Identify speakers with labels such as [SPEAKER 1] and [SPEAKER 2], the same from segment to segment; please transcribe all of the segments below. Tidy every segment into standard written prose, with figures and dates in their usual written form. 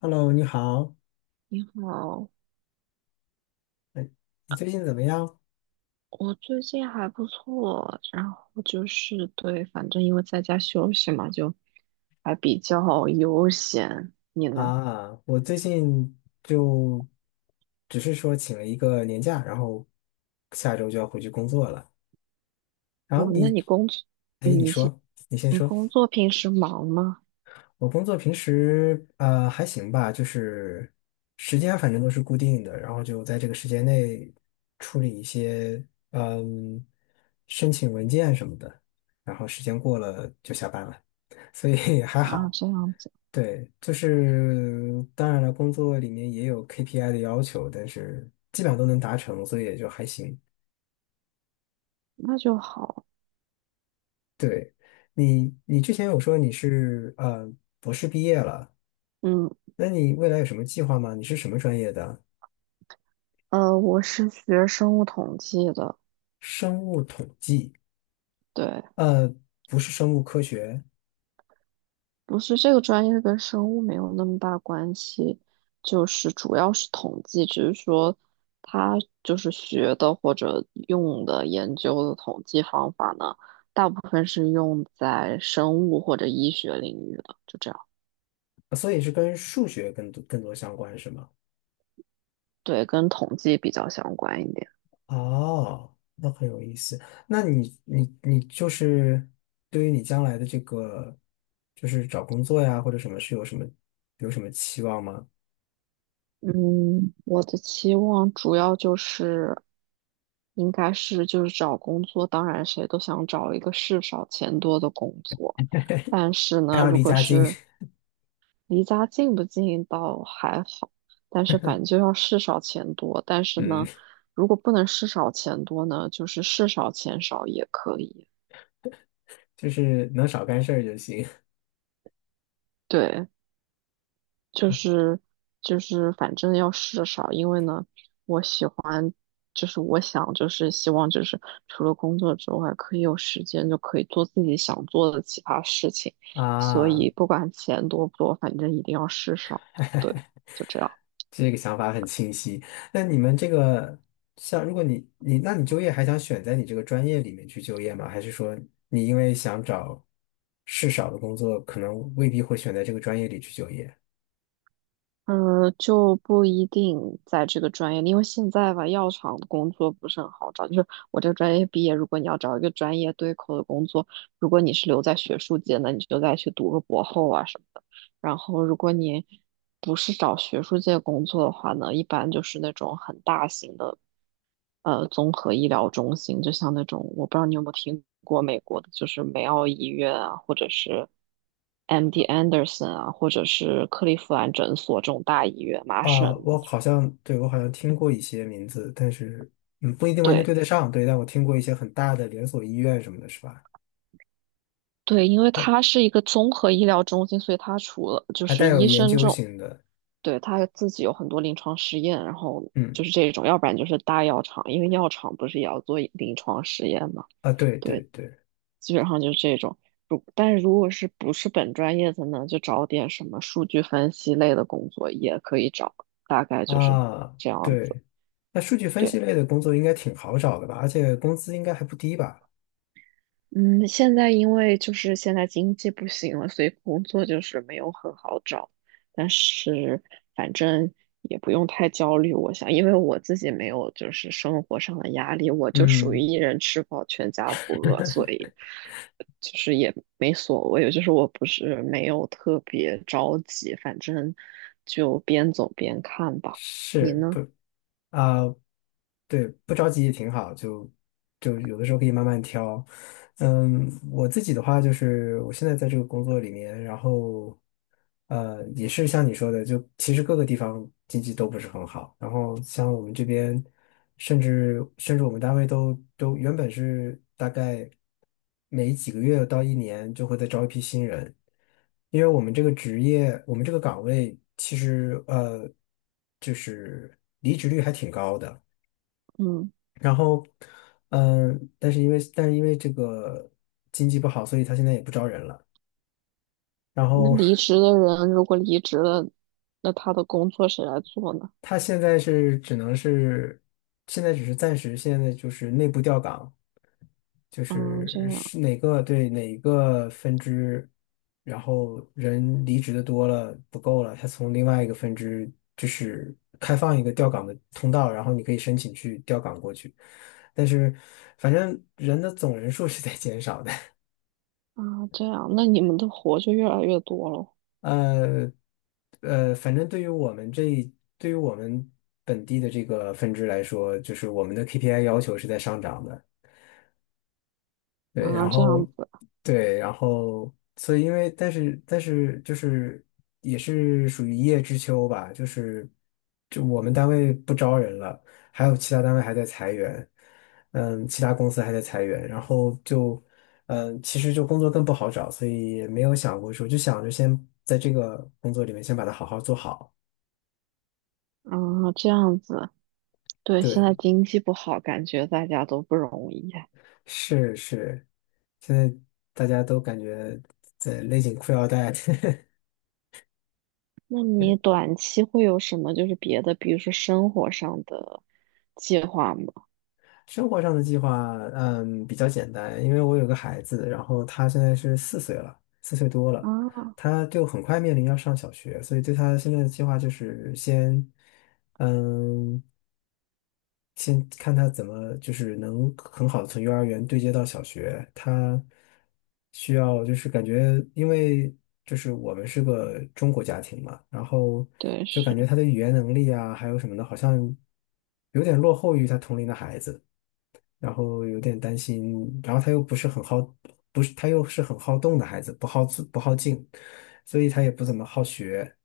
[SPEAKER 1] Hello，你好，
[SPEAKER 2] 你好。
[SPEAKER 1] 哎，你最近怎么样
[SPEAKER 2] 我最近还不错，然后就是对，反正因为在家休息嘛，就还比较悠闲。你呢？
[SPEAKER 1] 啊？我最近就只是说请了一个年假，然后下周就要回去工作了。然后
[SPEAKER 2] 嗯，那
[SPEAKER 1] 你，
[SPEAKER 2] 你工作，
[SPEAKER 1] 哎，你
[SPEAKER 2] 你现
[SPEAKER 1] 说
[SPEAKER 2] 你工作平时忙吗？
[SPEAKER 1] 我工作平时还行吧，就是时间反正都是固定的，然后就在这个时间内处理一些嗯申请文件什么的，然后时间过了就下班了，所以还
[SPEAKER 2] 啊，
[SPEAKER 1] 好。
[SPEAKER 2] 这样子。
[SPEAKER 1] 对，就是当然了，工作里面也有 KPI 的要求，但是基本上都能达成，所以也就还行。
[SPEAKER 2] 那就好。
[SPEAKER 1] 对，你之前有说你是博士毕业了，
[SPEAKER 2] 嗯，
[SPEAKER 1] 那你未来有什么计划吗？你是什么专业的？
[SPEAKER 2] 我是学生物统计的。
[SPEAKER 1] 生物统计，
[SPEAKER 2] 对，
[SPEAKER 1] 呃，不是生物科学，
[SPEAKER 2] 不是这个专业跟生物没有那么大关系，就是主要是统计，只是说他就是学的或者用的研究的统计方法呢，大部分是用在生物或者医学领域的，就这样。
[SPEAKER 1] 所以是跟数学更多相关，是吗？
[SPEAKER 2] 对，跟统计比较相关一点。
[SPEAKER 1] 哦，那很有意思。那你就是对于你将来的这个，就是找工作呀或者什么，是有什么有什么期望吗？
[SPEAKER 2] 嗯，我的期望主要就是，应该是就是找工作，当然谁都想找一个事少钱多的工作。但是
[SPEAKER 1] 还
[SPEAKER 2] 呢，
[SPEAKER 1] 要
[SPEAKER 2] 如
[SPEAKER 1] 离
[SPEAKER 2] 果
[SPEAKER 1] 家近，
[SPEAKER 2] 是离家近不近倒还好，但是反正就要事少钱多。但 是
[SPEAKER 1] 嗯，
[SPEAKER 2] 呢，如果不能事少钱多呢，就是事少钱少也可以。
[SPEAKER 1] 就是能少干事儿就行
[SPEAKER 2] 对，就是就是反正要事少，因为呢，我喜欢，就是我想就是希望就是除了工作之外，可以有时间就可以做自己想做的其他事情。所
[SPEAKER 1] 啊。
[SPEAKER 2] 以不管钱多不多，反正一定要事少。对，就这样。
[SPEAKER 1] 这个想法很清晰。那你们这个像，如果你那你就业还想选在你这个专业里面去就业吗？还是说你因为想找事少的工作，可能未必会选在这个专业里去就业？
[SPEAKER 2] 嗯，就不一定在这个专业里，因为现在吧，药厂的工作不是很好找。就是我这个专业毕业，如果你要找一个专业对口的工作，如果你是留在学术界，那你就再去读个博后啊什么的。然后，如果你不是找学术界工作的话呢，一般就是那种很大型的，综合医疗中心，就像那种，我不知道你有没有听过美国的，就是梅奥医院啊，或者是 MD Anderson 啊，或者是克利夫兰诊所这种大医院，麻
[SPEAKER 1] 啊，
[SPEAKER 2] 省。
[SPEAKER 1] 我好像，对，我好像听过一些名字，但是，嗯，不一定完全
[SPEAKER 2] 对
[SPEAKER 1] 对得上，对，但我听过一些很大的连锁医院什么的，是吧？
[SPEAKER 2] 对，因为
[SPEAKER 1] 嗯，
[SPEAKER 2] 它是一个综合医疗中心，所以它除了就
[SPEAKER 1] 还
[SPEAKER 2] 是
[SPEAKER 1] 带有
[SPEAKER 2] 医
[SPEAKER 1] 研
[SPEAKER 2] 生
[SPEAKER 1] 究
[SPEAKER 2] 这种，
[SPEAKER 1] 型的，
[SPEAKER 2] 对，他自己有很多临床实验，然后
[SPEAKER 1] 嗯，
[SPEAKER 2] 就是这种，要不然就是大药厂，因为药厂不是也要做临床实验嘛？
[SPEAKER 1] 啊，对对
[SPEAKER 2] 对，
[SPEAKER 1] 对，
[SPEAKER 2] 基本上就是这种。但是如果是不是本专业的呢，就找点什么数据分析类的工作也可以找，大概就是
[SPEAKER 1] 啊，
[SPEAKER 2] 这样子。
[SPEAKER 1] 对，那数据分析
[SPEAKER 2] 对。
[SPEAKER 1] 类的工作应该挺好找的吧？而且工资应该还不低吧？
[SPEAKER 2] 嗯，现在因为就是现在经济不行了，所以工作就是没有很好找。但是反正也不用太焦虑，我想，因为我自己没有就是生活上的压力，我就属于
[SPEAKER 1] 嗯，
[SPEAKER 2] 一人吃饱全家不饿，所以就是也没所谓，就是我不是没有特别着急，反正就边走边看吧。你
[SPEAKER 1] 是。
[SPEAKER 2] 呢？
[SPEAKER 1] 啊、对，不着急也挺好，就就有的时候可以慢慢挑。嗯，我自己的话就是，我现在在这个工作里面，然后呃，也是像你说的，就其实各个地方经济都不是很好。然后像我们这边，甚至我们单位都原本是大概每几个月到一年就会再招一批新人，因为我们这个职业，我们这个岗位其实就是离职率还挺高的。
[SPEAKER 2] 嗯，
[SPEAKER 1] 然后，但是因为这个经济不好，所以他现在也不招人了。然
[SPEAKER 2] 那
[SPEAKER 1] 后
[SPEAKER 2] 离职的人如果离职了，那他的工作谁来做呢？
[SPEAKER 1] 他现在是只能是，现在只是暂时，现在就是内部调岗，就
[SPEAKER 2] 嗯，这
[SPEAKER 1] 是
[SPEAKER 2] 样。
[SPEAKER 1] 是哪个对哪个分支，然后人离职的多了不够了，他从另外一个分支就是开放一个调岗的通道，然后你可以申请去调岗过去，但是反正人的总人数是在减少的。
[SPEAKER 2] 啊，这样，那你们的活就越来越多了。
[SPEAKER 1] 呃反正对于我们这一对于我们本地的这个分支来说，就是我们的 KPI 要求是在上涨的。对，
[SPEAKER 2] 啊，
[SPEAKER 1] 然
[SPEAKER 2] 这样
[SPEAKER 1] 后
[SPEAKER 2] 子。
[SPEAKER 1] 对，然后所以因为但是就是也是属于一叶知秋吧，就是就我们单位不招人了，还有其他单位还在裁员，嗯，其他公司还在裁员，然后就嗯，其实就工作更不好找，所以也没有想过说，就想着先在这个工作里面先把它好好做好。
[SPEAKER 2] 啊，这样子，对，现在
[SPEAKER 1] 对，
[SPEAKER 2] 经济不好，感觉大家都不容易啊。
[SPEAKER 1] 是是，现在大家都感觉在勒紧裤腰带。
[SPEAKER 2] 那你短期会有什么就是别的，比如说生活上的计划吗？
[SPEAKER 1] 生活上的计划，嗯，比较简单，因为我有个孩子，然后他现在是四岁了，四岁多了，
[SPEAKER 2] 啊，
[SPEAKER 1] 他就很快面临要上小学，所以对他现在的计划就是先，嗯，先看他怎么就是能很好的从幼儿园对接到小学，他需要就是感觉，因为就是我们是个中国家庭嘛，然后
[SPEAKER 2] 对，
[SPEAKER 1] 就
[SPEAKER 2] 是
[SPEAKER 1] 感觉他的语言能力啊，还有什么的，好像有点落后于他同龄的孩子。然后有点担心，然后他又不是很好，不是他又是很好动的孩子，不好自不好静，所以他也不怎么好学，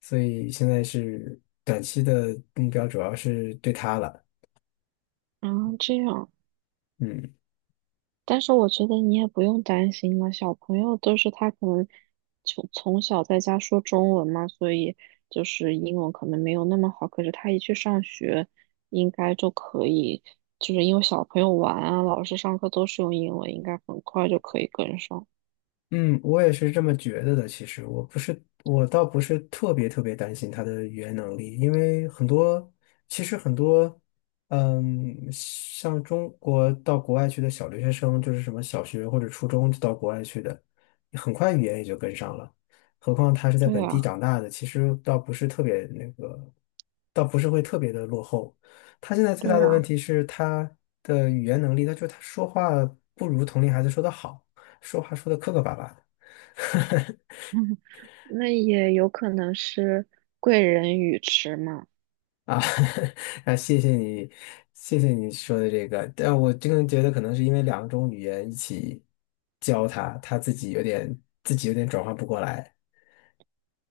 [SPEAKER 1] 所以现在是短期的目标主要是对他了，
[SPEAKER 2] 啊，这样。
[SPEAKER 1] 嗯。
[SPEAKER 2] 但是我觉得你也不用担心了，小朋友都是他可能从小在家说中文嘛，所以就是英文可能没有那么好，可是他一去上学，应该就可以，就是因为小朋友玩啊，老师上课都是用英文，应该很快就可以跟上。
[SPEAKER 1] 嗯，我也是这么觉得的。其实我不是，我倒不是特别担心他的语言能力，因为很多，其实很多，嗯，像中国到国外去的小留学生，就是什么小学或者初中就到国外去的，很快语言也就跟上了。何况他是在
[SPEAKER 2] 对
[SPEAKER 1] 本地
[SPEAKER 2] 啊，
[SPEAKER 1] 长大的，其实倒不是特别那个，倒不是会特别的落后。他现在最大
[SPEAKER 2] 对
[SPEAKER 1] 的问
[SPEAKER 2] 啊，
[SPEAKER 1] 题是他的语言能力，他就他说话不如同龄孩子说的好。说话说的磕磕巴巴的
[SPEAKER 2] 那也有可能是贵人语迟嘛。
[SPEAKER 1] 啊，啊，谢谢你，谢谢你说的这个，但我真的觉得可能是因为两种语言一起教他，自己有点转换不过来。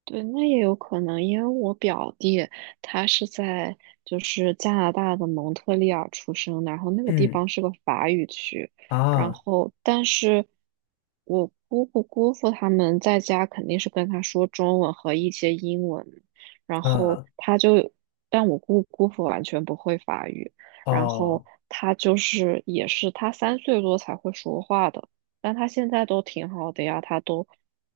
[SPEAKER 2] 对，那也有可能，因为我表弟他是在就是加拿大的蒙特利尔出生的，然后那个地
[SPEAKER 1] 嗯
[SPEAKER 2] 方是个法语区，然
[SPEAKER 1] 啊
[SPEAKER 2] 后但是我姑姑姑父他们在家肯定是跟他说中文和一些英文，然后
[SPEAKER 1] 啊
[SPEAKER 2] 他就，但我姑姑父完全不会法语，然后
[SPEAKER 1] 哦
[SPEAKER 2] 他就是也是他三岁多才会说话的。但他现在都挺好的呀，他都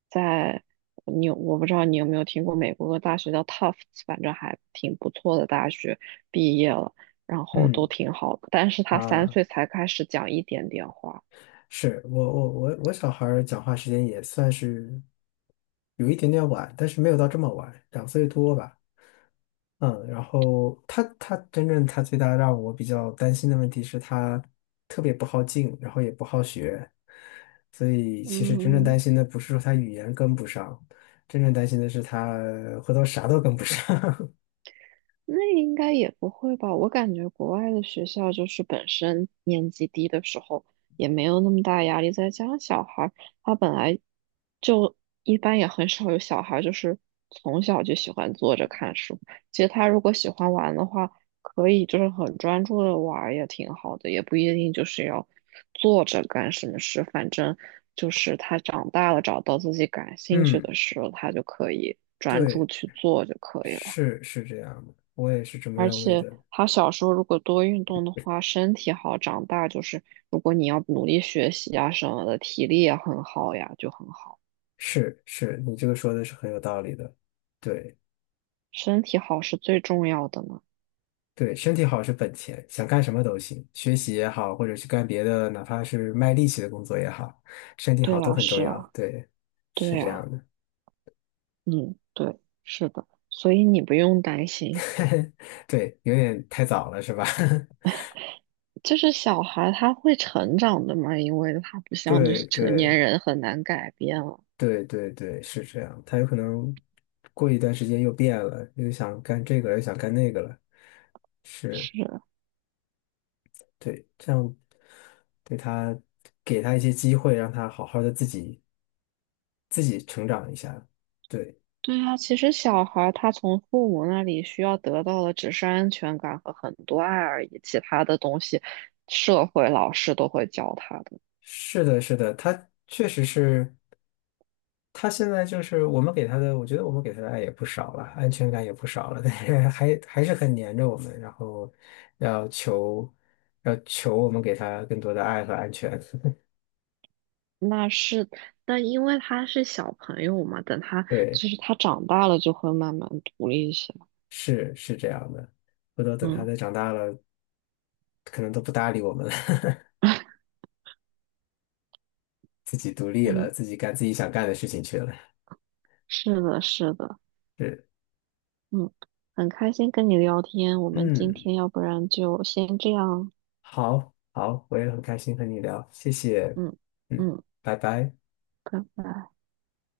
[SPEAKER 2] 在你有，我不知道你有没有听过美国的大学叫 Tufts,反正还挺不错的大学，毕业了，然后都
[SPEAKER 1] 嗯
[SPEAKER 2] 挺好的。但是他三
[SPEAKER 1] 啊，
[SPEAKER 2] 岁才开始讲一点点话。
[SPEAKER 1] 是我小孩儿讲话时间也算是有一点点晚，但是没有到这么晚，两岁多吧。嗯，然后他真正最大让我比较担心的问题是他特别不好静，然后也不好学，所以其实真正担
[SPEAKER 2] 嗯，
[SPEAKER 1] 心的不是说他语言跟不上，真正担心的是他回头啥都跟不上。
[SPEAKER 2] 那应该也不会吧？我感觉国外的学校就是本身年级低的时候也没有那么大压力，再加上小孩儿他本来就一般也很少有小孩儿就是从小就喜欢坐着看书。其实他如果喜欢玩的话，可以就是很专注的玩儿也挺好的，也不一定就是要坐着干什么事。反正就是他长大了找到自己感 兴趣
[SPEAKER 1] 嗯，
[SPEAKER 2] 的事了，他就可以专注
[SPEAKER 1] 对，
[SPEAKER 2] 去做就可以了。
[SPEAKER 1] 是是这样的，我也是这么
[SPEAKER 2] 而
[SPEAKER 1] 认为
[SPEAKER 2] 且
[SPEAKER 1] 的。
[SPEAKER 2] 他小时候如果多运动的话，身体好，长大就是如果你要努力学习啊什么的，体力也很好呀，就很好。
[SPEAKER 1] 是是，你这个说的是很有道理的。对。
[SPEAKER 2] 身体好是最重要的呢。
[SPEAKER 1] 对，身体好是本钱，想干什么都行，学习也好，或者是干别的，哪怕是卖力气的工作也好，身体好
[SPEAKER 2] 对
[SPEAKER 1] 都
[SPEAKER 2] 啊，
[SPEAKER 1] 很重
[SPEAKER 2] 是
[SPEAKER 1] 要。
[SPEAKER 2] 啊，
[SPEAKER 1] 对，是
[SPEAKER 2] 对
[SPEAKER 1] 这
[SPEAKER 2] 啊，
[SPEAKER 1] 样的。
[SPEAKER 2] 嗯，对，是的，所以你不用担心，
[SPEAKER 1] 对，有点太早了，是吧？
[SPEAKER 2] 就是小孩他会成长的嘛，因为他不 像就
[SPEAKER 1] 对
[SPEAKER 2] 是成年
[SPEAKER 1] 对
[SPEAKER 2] 人很难改变了。
[SPEAKER 1] 对对对，是这样。他有可能过一段时间又变了，又想干这个了又想干那个了。是，
[SPEAKER 2] 是。
[SPEAKER 1] 对，这样对他给他一些机会，让他好好的自己自己成长一下。对。
[SPEAKER 2] 对啊，其实小孩儿他从父母那里需要得到的只是安全感和很多爱而已，其他的东西社会老师都会教他的。
[SPEAKER 1] 是的，是的，他确实是，他现在就是我们给他的，我觉得我们给他的爱也不少了，安全感也不少了，但是还是很粘着我们，然后要求要求我们给他更多的爱和安全。
[SPEAKER 2] 那是，但因为他是小朋友嘛，等他
[SPEAKER 1] 对，
[SPEAKER 2] 就是他长大了就会慢慢独立一些。
[SPEAKER 1] 是是这样的。回头等他
[SPEAKER 2] 嗯
[SPEAKER 1] 再长大了，可能都不搭理我们了，自己独立了，
[SPEAKER 2] 嗯，
[SPEAKER 1] 自己干自己想干的事情去了。
[SPEAKER 2] 是的，是的。
[SPEAKER 1] 是，
[SPEAKER 2] 嗯，很开心跟你聊天，我们今
[SPEAKER 1] 嗯，
[SPEAKER 2] 天要不然就先这样。
[SPEAKER 1] 好，好，我也很开心和你聊，谢谢，
[SPEAKER 2] 嗯
[SPEAKER 1] 嗯，
[SPEAKER 2] 嗯，
[SPEAKER 1] 拜拜。
[SPEAKER 2] 拜拜。